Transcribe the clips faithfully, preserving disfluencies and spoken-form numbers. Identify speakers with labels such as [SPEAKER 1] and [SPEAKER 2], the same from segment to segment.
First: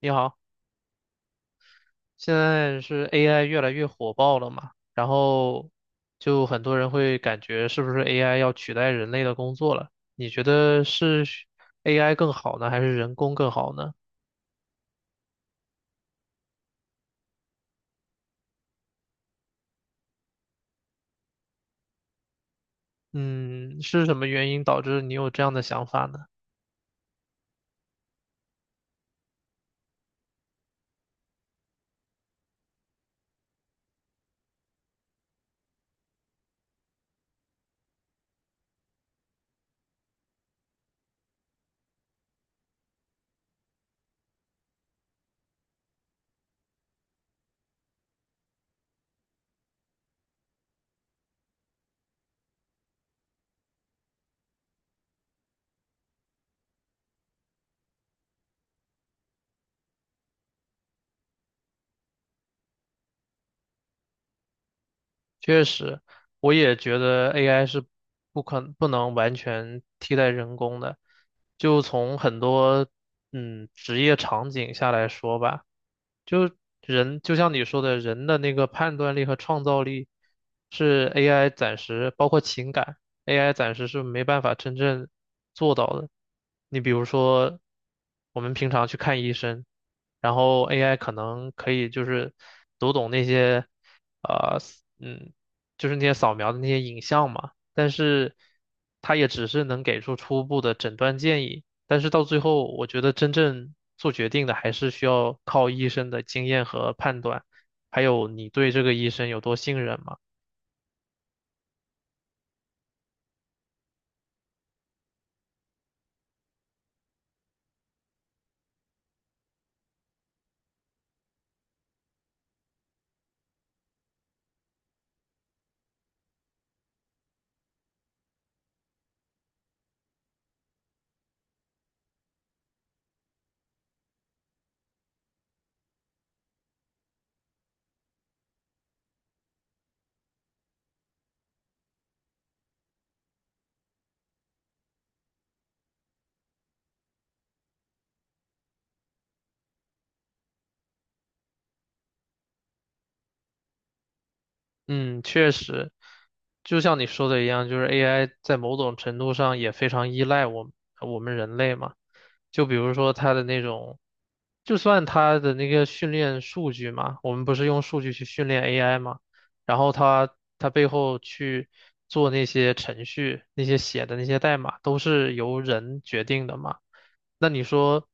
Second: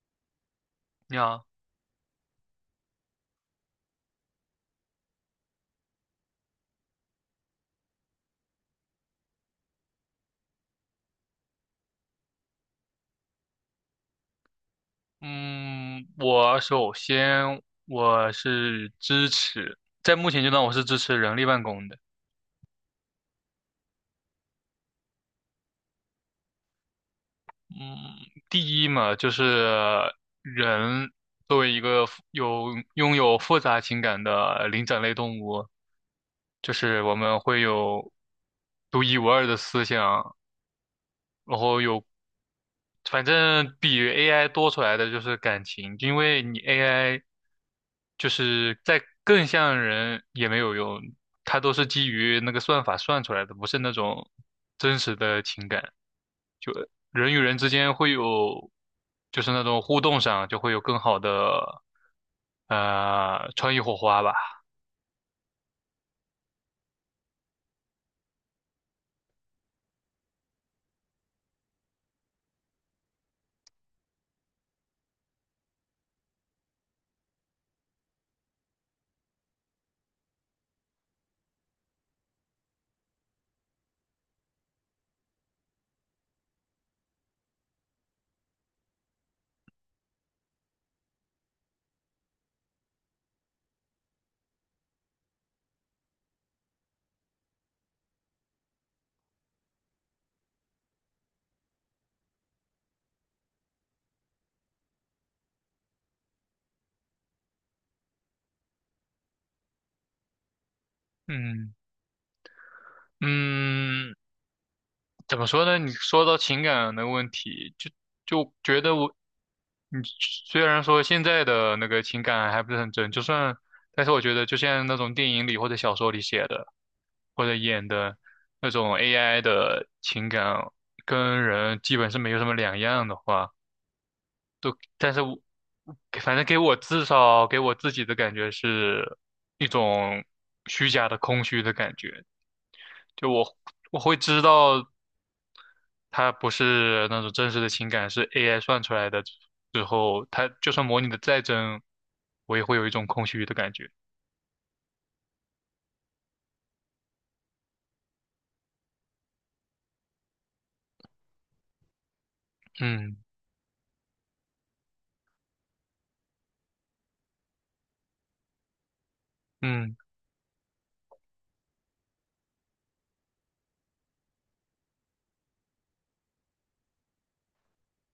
[SPEAKER 1] 你好，
[SPEAKER 2] 你好，
[SPEAKER 1] 现在是 A I 越来越火爆了嘛，然后就很多人会感觉是不是 A I 要取代人类的工作了？你觉得是 A I 更好呢，还是人工更好呢？
[SPEAKER 2] 嗯，我首先我是支持，在目前阶段我是支持人力办公的。
[SPEAKER 1] 嗯，是什么原因导致你有这样的想法呢？
[SPEAKER 2] 第一嘛，就是人作为一个复有拥有复杂情感的灵长类动物，就是我们会有独一无二的思想，然后有反正比 A I 多出来的就是感情，因为你 A I 就是在更像人也没有用，它都是基于那个算法算出来的，不是那种真实的情感。就人与人之间会有，就是那种互动上就会有更好的呃创意火花吧。
[SPEAKER 1] 确实，我也觉得 A I 是不可不能完全替代人工的。就从很多嗯职业场景下来说吧，就人就像你说的，人的那个判断力和创造力是 A I 暂时包括情感，A I 暂时是没办法真正做到的。你比如说，我们平常去看医生，然后 A I 可能可以就是读懂那些。啊。嗯，就是那些扫描的那些影像嘛，但是它也只是能给出初步的诊断建议，但是到最后，我觉得真正做决定的还是需要靠医生的经验和判断，还有你对这个医生有多信任嘛。
[SPEAKER 2] 嗯，嗯，怎么说呢？你说到情感的问题，就就觉得我嗯，虽然说现在的那个情感还不是很真，就算，但是我觉得就像那种电影里或者小说里写的，或者演的那种 A I 的情感，跟人基本是没有什么两样的话，都，但是我反正给我至少给我自己的感觉是一种虚假的空虚的感觉，就我我会知道它不是那种真实的情感，是 A I 算出来的之后，它就算模拟的再真，我也会有一种空虚的感觉。
[SPEAKER 1] 嗯，确实，就像你说的一样，就是 A I 在某种程度上也非常依赖我们我们人类嘛。就比如说
[SPEAKER 2] 嗯。
[SPEAKER 1] 它的那种，就算它的那个训练数据嘛，我们不是用数据去训练 A I 嘛，然后
[SPEAKER 2] 嗯。
[SPEAKER 1] 它它背后去做那些程序，那些写的那些代码都是由人决定的嘛。那你说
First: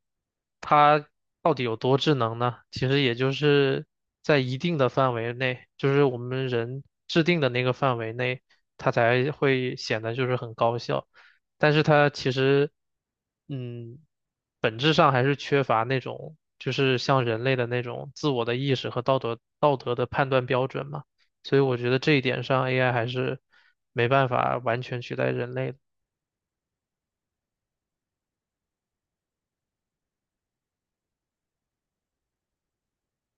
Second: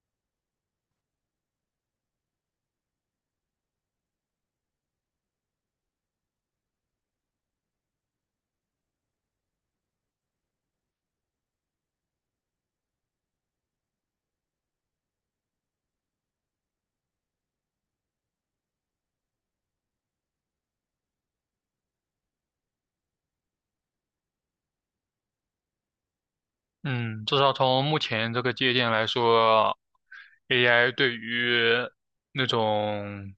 [SPEAKER 1] 它到底有多智能呢？其实也就是在一定的范围内，就是我们人制定的那个范围内，它才会显得就是很高效。但是它其实，嗯，本质上还是缺乏那种就是像人类的那种自我的意识和道德道德的判断标准嘛。所以我觉得这一点上，A I 还是没办法完全取代人类的。
[SPEAKER 2] 嗯，至少从目前这个界限来说，A I 对于那种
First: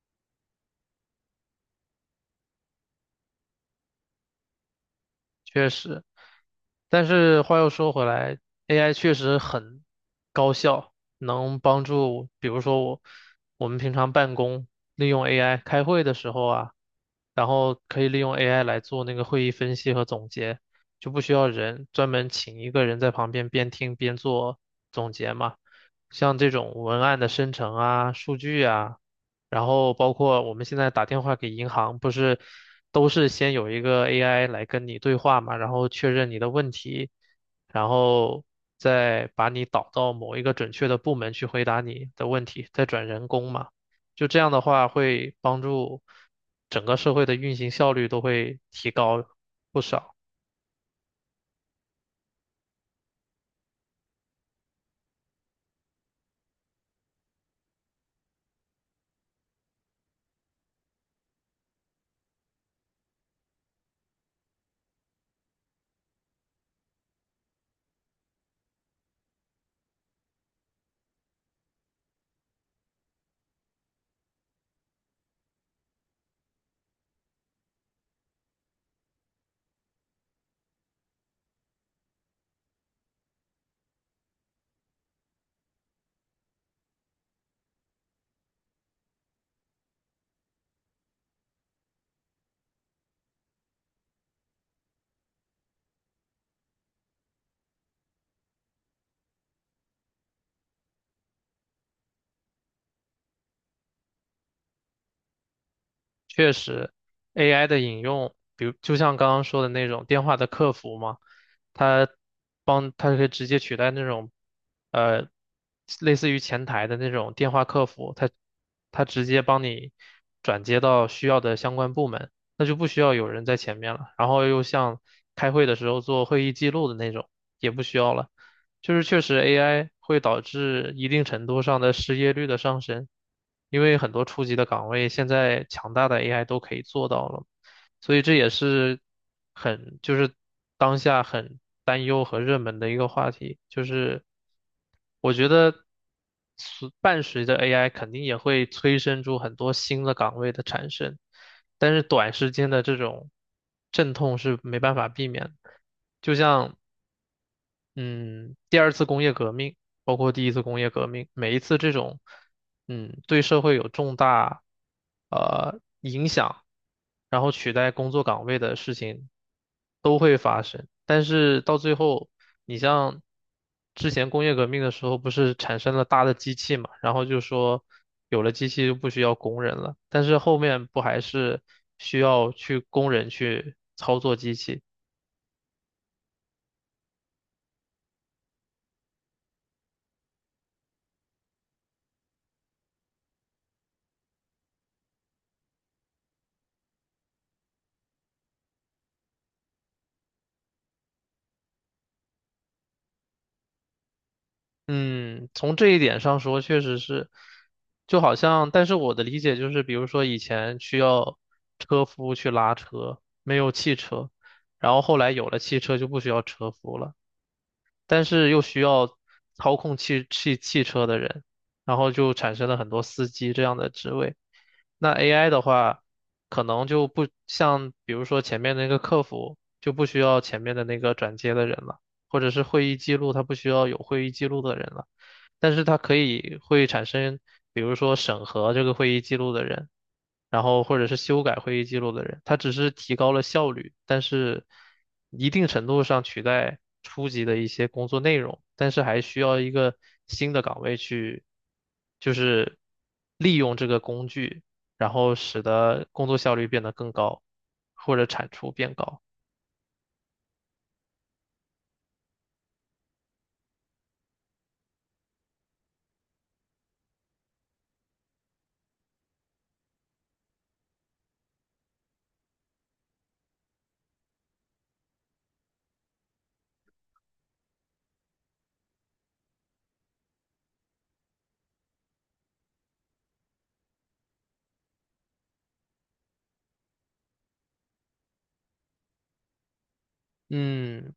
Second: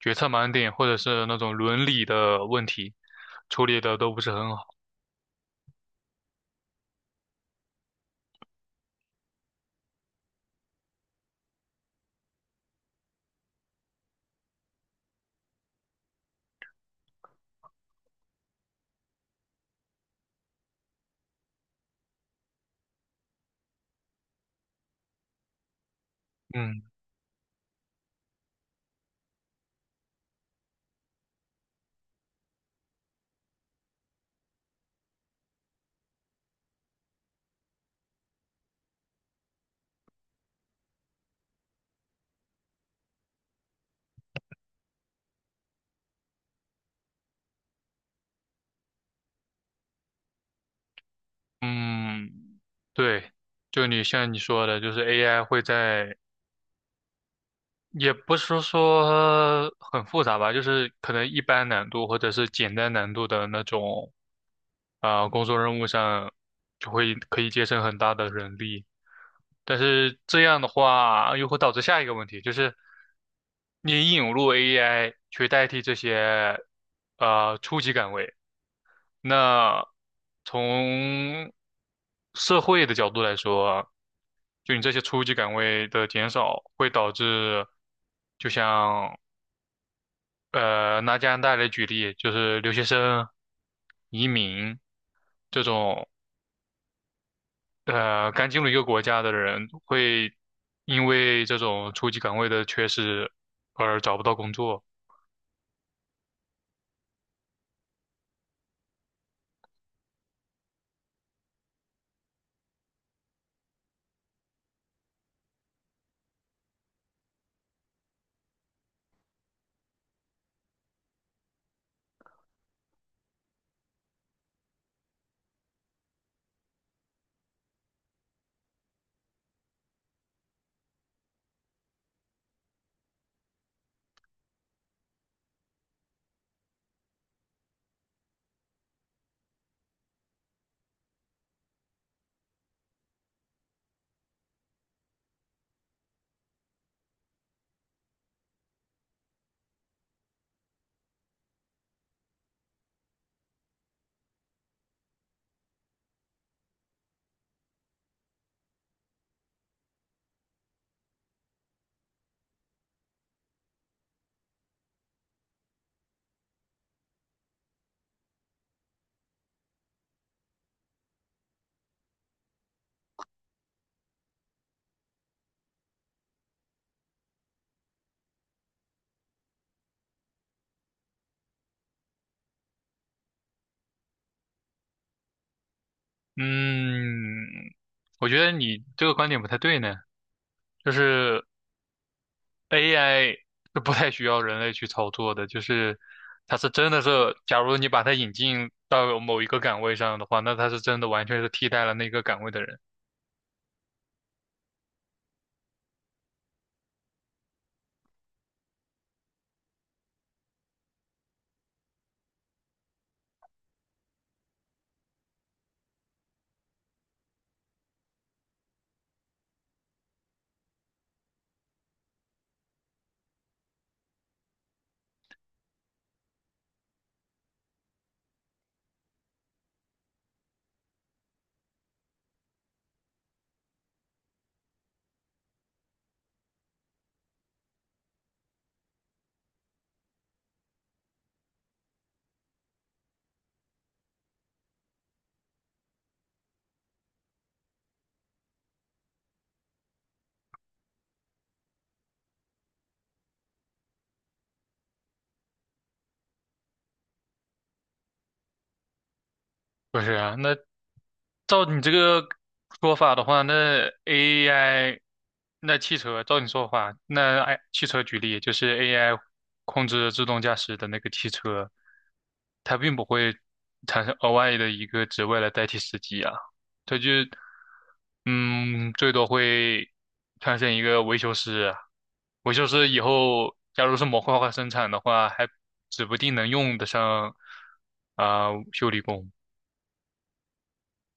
[SPEAKER 2] 决策盲点或者是那种伦理的问题处理的都不是很好。
[SPEAKER 1] 确实。但是话又说回来，A I 确实很高效，能帮助，比如说我我们平常办公利用 A I 开会的时候啊，然后可以利用 A I 来做那个会议分析和总结，就不需要人专门请一个人在旁边边听边做总结嘛。像这种
[SPEAKER 2] 嗯，
[SPEAKER 1] 文案的生成啊、数据啊，然后包括我们现在打电话给银行，不是都是先有一个 A I 来跟你对话嘛，然后确认你的问题，然后再把你导到某一个准确的部门去回答你的问题，再转人工嘛。就这样的话，会帮助整个社会的运行效率都会提高不少。
[SPEAKER 2] 嗯，对，就你像你说的，就是 A I 会在也不是说很复杂吧，就是可能一般难度或者是简单难度的那种，啊、工作任务上就会可以节省很大的人力。但是这样的话，又会导致下一个问题，就是你引入 A I 去代替这些呃初级岗位，那从社会的角度来说，就你这些初级岗位的减少，会导致，就像呃拿加拿大来举例，就是留学生、移民这种呃刚进入一个国家的人，会因为这种初级岗位的缺失而找不到工作。
[SPEAKER 1] 确实，A I 的引用，比如就像刚刚说的那种电话的客服嘛，它帮它可以直接取代那种呃类似于前台的那种电话客服，它它直接帮你转接到需要的相关部门，那就不需要有人在前面了。然后又像开会的时候做会议记录的那种，也不需要了。就是确实 A I 会导致一定程度上的失业率的上升，因为很多初级的岗位现在强大的 A I 都可以做到了，所以这也是很就是当下很担忧和热门的一个话题，就是我觉得随伴随着 A I 肯定也会催生出很多新的岗位的产生，但是短时间的这种阵痛是没办法避免的。就像嗯，第二次工业革命，包括第一次工业革命，每一次这种，嗯，对社会有重大呃影响，然后取代工作岗位的事情都会发生。但是到最后，你像之前工业革命的时候，不是产生了大的机器嘛，然后就说有了机器就不需要工人了，但是后面不还是需要去工人去操作机器？
[SPEAKER 2] 嗯，我觉得你这个观点不太对呢，就是。A I 是不太需要人类去操作的，就是它是真的是，假如你把它引进到某一个岗位上的话，那它是真的完全是替代了那个岗位的人。
[SPEAKER 1] 嗯，从这一点上说，确实是，就好像，但是我的理解就是，比如说以前需要车夫去拉车，没有汽车，然后后来有了汽车就不需要车夫了，但是又需要操控汽汽汽车的人，然后就产生了很多司机这样的职位。那 A I 的话，可能就不像，比如说前面那个客服就不需要前面的那个转接的人了，或者是会议记录，他不需要有会议记录的人了。但是它可以会产生，比如说审核这个会议记录的人，然后或者是修改会议记录的人，它只是提高了效率，但是一定程度上取代初级的一些工作内容，但是还需要一个新的岗位去，就是利用这个工具，然后使得工作效率变得更高，或者产出变高。
[SPEAKER 2] 不是啊，那照你这个说法的话，那 A I，那汽车，照你说法，那 I 汽车举例，就是 A I 控制自动驾驶的那个汽车，它并不会产生额外的一个职位来代替司机啊，它就，嗯，最多会产生一个维修师，维修师以后假如是模块化生产的话，还指不定能用得上啊、修理工。
[SPEAKER 1] 嗯，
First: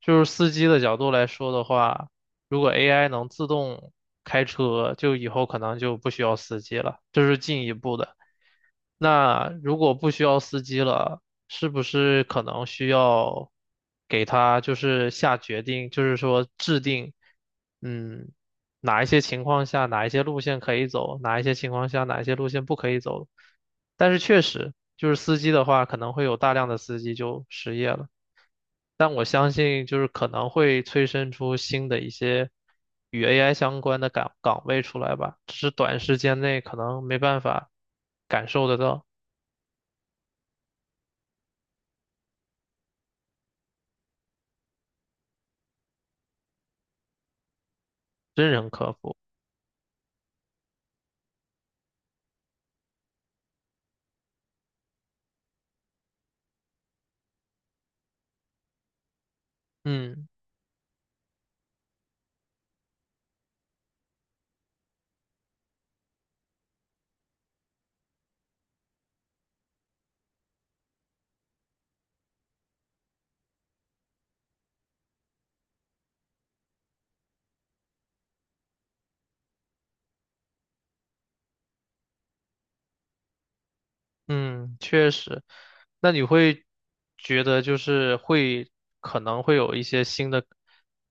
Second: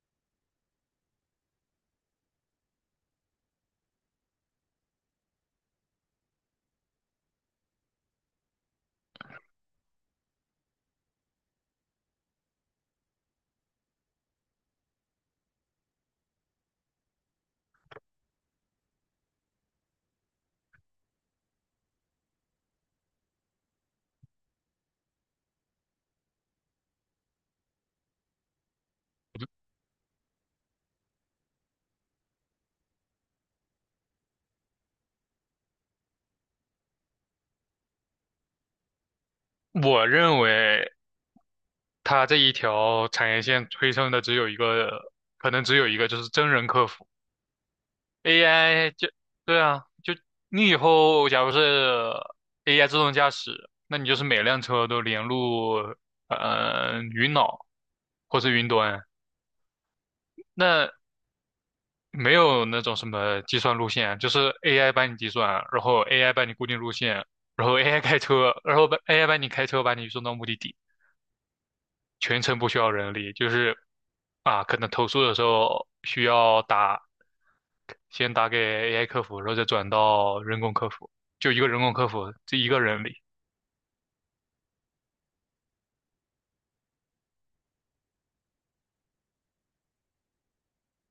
[SPEAKER 1] 就是司机的角度来说的话，如果 A I 能自动开车，就以后可能就不需要司机了，这是进一步的。那如果不需要司机了，是不是可能需要给他就是下决定，就是说制定，嗯，哪一些情况下哪一些路线可以走，哪一些情况下哪一些路线不可以走？但是确实，就是司机的话，可能会有大量的司机就失业了。但我相信就是可能会催生出新的一些与 A I 相关的岗岗位出来吧，只是短时间内可能没办法感受得到
[SPEAKER 2] 我认为它这一条产业线催生的只有一个，可能只有一个，就是真人客服。
[SPEAKER 1] 真人
[SPEAKER 2] A I
[SPEAKER 1] 客
[SPEAKER 2] 就，
[SPEAKER 1] 服。
[SPEAKER 2] 对啊，就你以后假如是 A I 自动驾驶，那你就是每辆车都连入呃云脑或是云端，
[SPEAKER 1] 嗯。
[SPEAKER 2] 那没有那种什么计算路线，就是 A I 帮你计算，然后 AI 帮你固定路线，然后 AI 开车，然后把 A I 帮你开车把你送到目的地。全程不需要人力，就是啊，可能投诉的时候需要打，先打给 A I 客服，然后再转到人工客服，就一个人工客服，这一个人力，
[SPEAKER 1] 嗯，确实。那你会觉得就是会可能会有一些新的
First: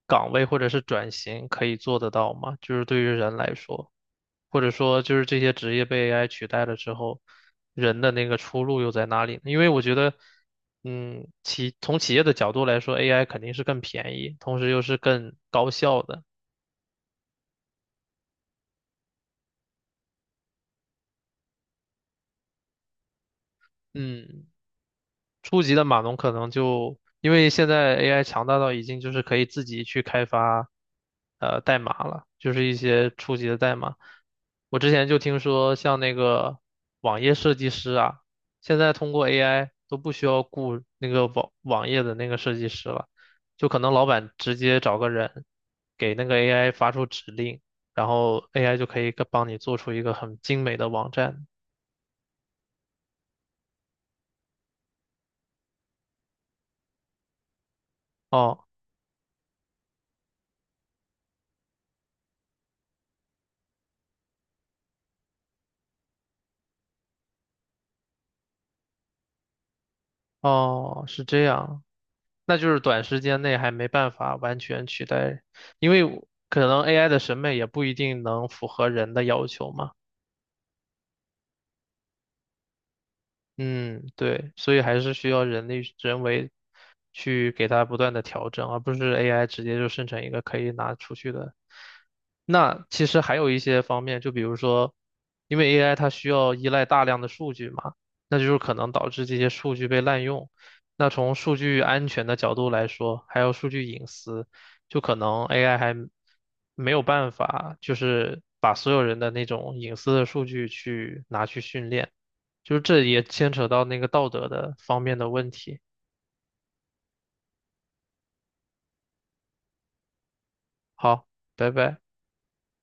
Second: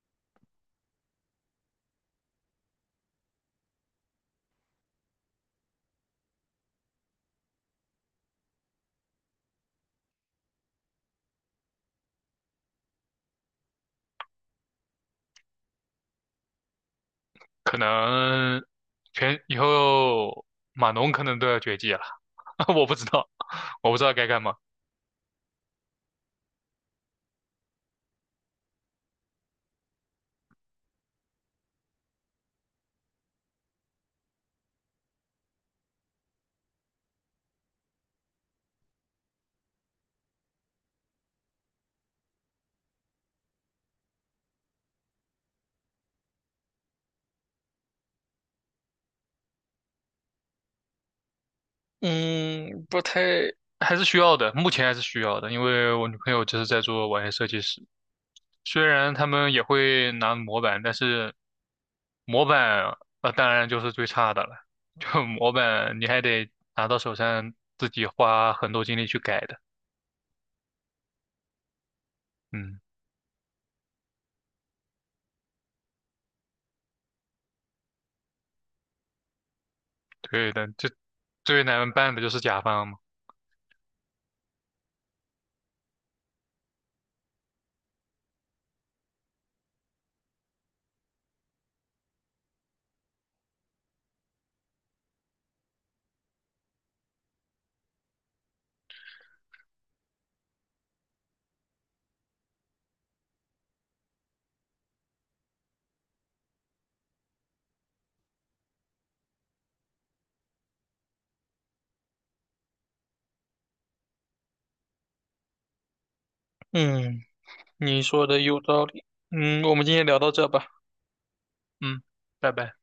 [SPEAKER 1] 岗位或者是转型可以做得到吗？就是对于人来说，或者说就是这些职业被 A I 取代了之后，人的那个出路又在哪里呢？因为我觉得，嗯，企从企业的角度来说，A I 肯定是更便宜，同时又是更高效的。
[SPEAKER 2] 可能全以后码农可能都要绝迹了，我不知道，我不知道该干
[SPEAKER 1] 嗯，
[SPEAKER 2] 嘛。
[SPEAKER 1] 初级的码农可能就因为现在 A I 强大到已经就是可以自己去开发呃代码了，就是一些初级的代码。我之前就听说像那个网页设计师啊，现在通过 A I 都不需要雇那个网网页的那个设计师了，就可能老板直接找个人给那个 A I 发出指令，然后 A I 就可以帮你做出一个很精美的网站。
[SPEAKER 2] 嗯，不太，还是需要的，目前还是需要的，因为我女朋友就是在做网页设计师，
[SPEAKER 1] 哦
[SPEAKER 2] 虽然他们也会拿模板，但是。模板呃，当然就是最差的了。就模板你还得拿到手上自己花很多精力去改的。
[SPEAKER 1] 哦，是这样。那就是
[SPEAKER 2] 嗯，
[SPEAKER 1] 短时间内还没办法完全取代，因为可能 A I 的审美也不一定能符合人的要求嘛。
[SPEAKER 2] 对的，这最难办的就是甲方嘛。
[SPEAKER 1] 嗯，对，所以还是需要人力人为去给它不断的调整，而不是 A I 直接就生成一个可以拿出去的。那其实还有一些方面，就比如说，因为 A I 它需要依赖大量的数据嘛，那就是可能导致这些数据被滥用。那从数据安全的角度来说，还有数据隐私，就可能 A I 还没有办法，就是把所有人的那种隐私的数据去拿去训练。就是这也牵扯到那个道德的方面的问题。
[SPEAKER 2] 嗯，你说的有道理。嗯，我们今天聊到这吧。
[SPEAKER 1] 好，拜拜。
[SPEAKER 2] 嗯，拜拜。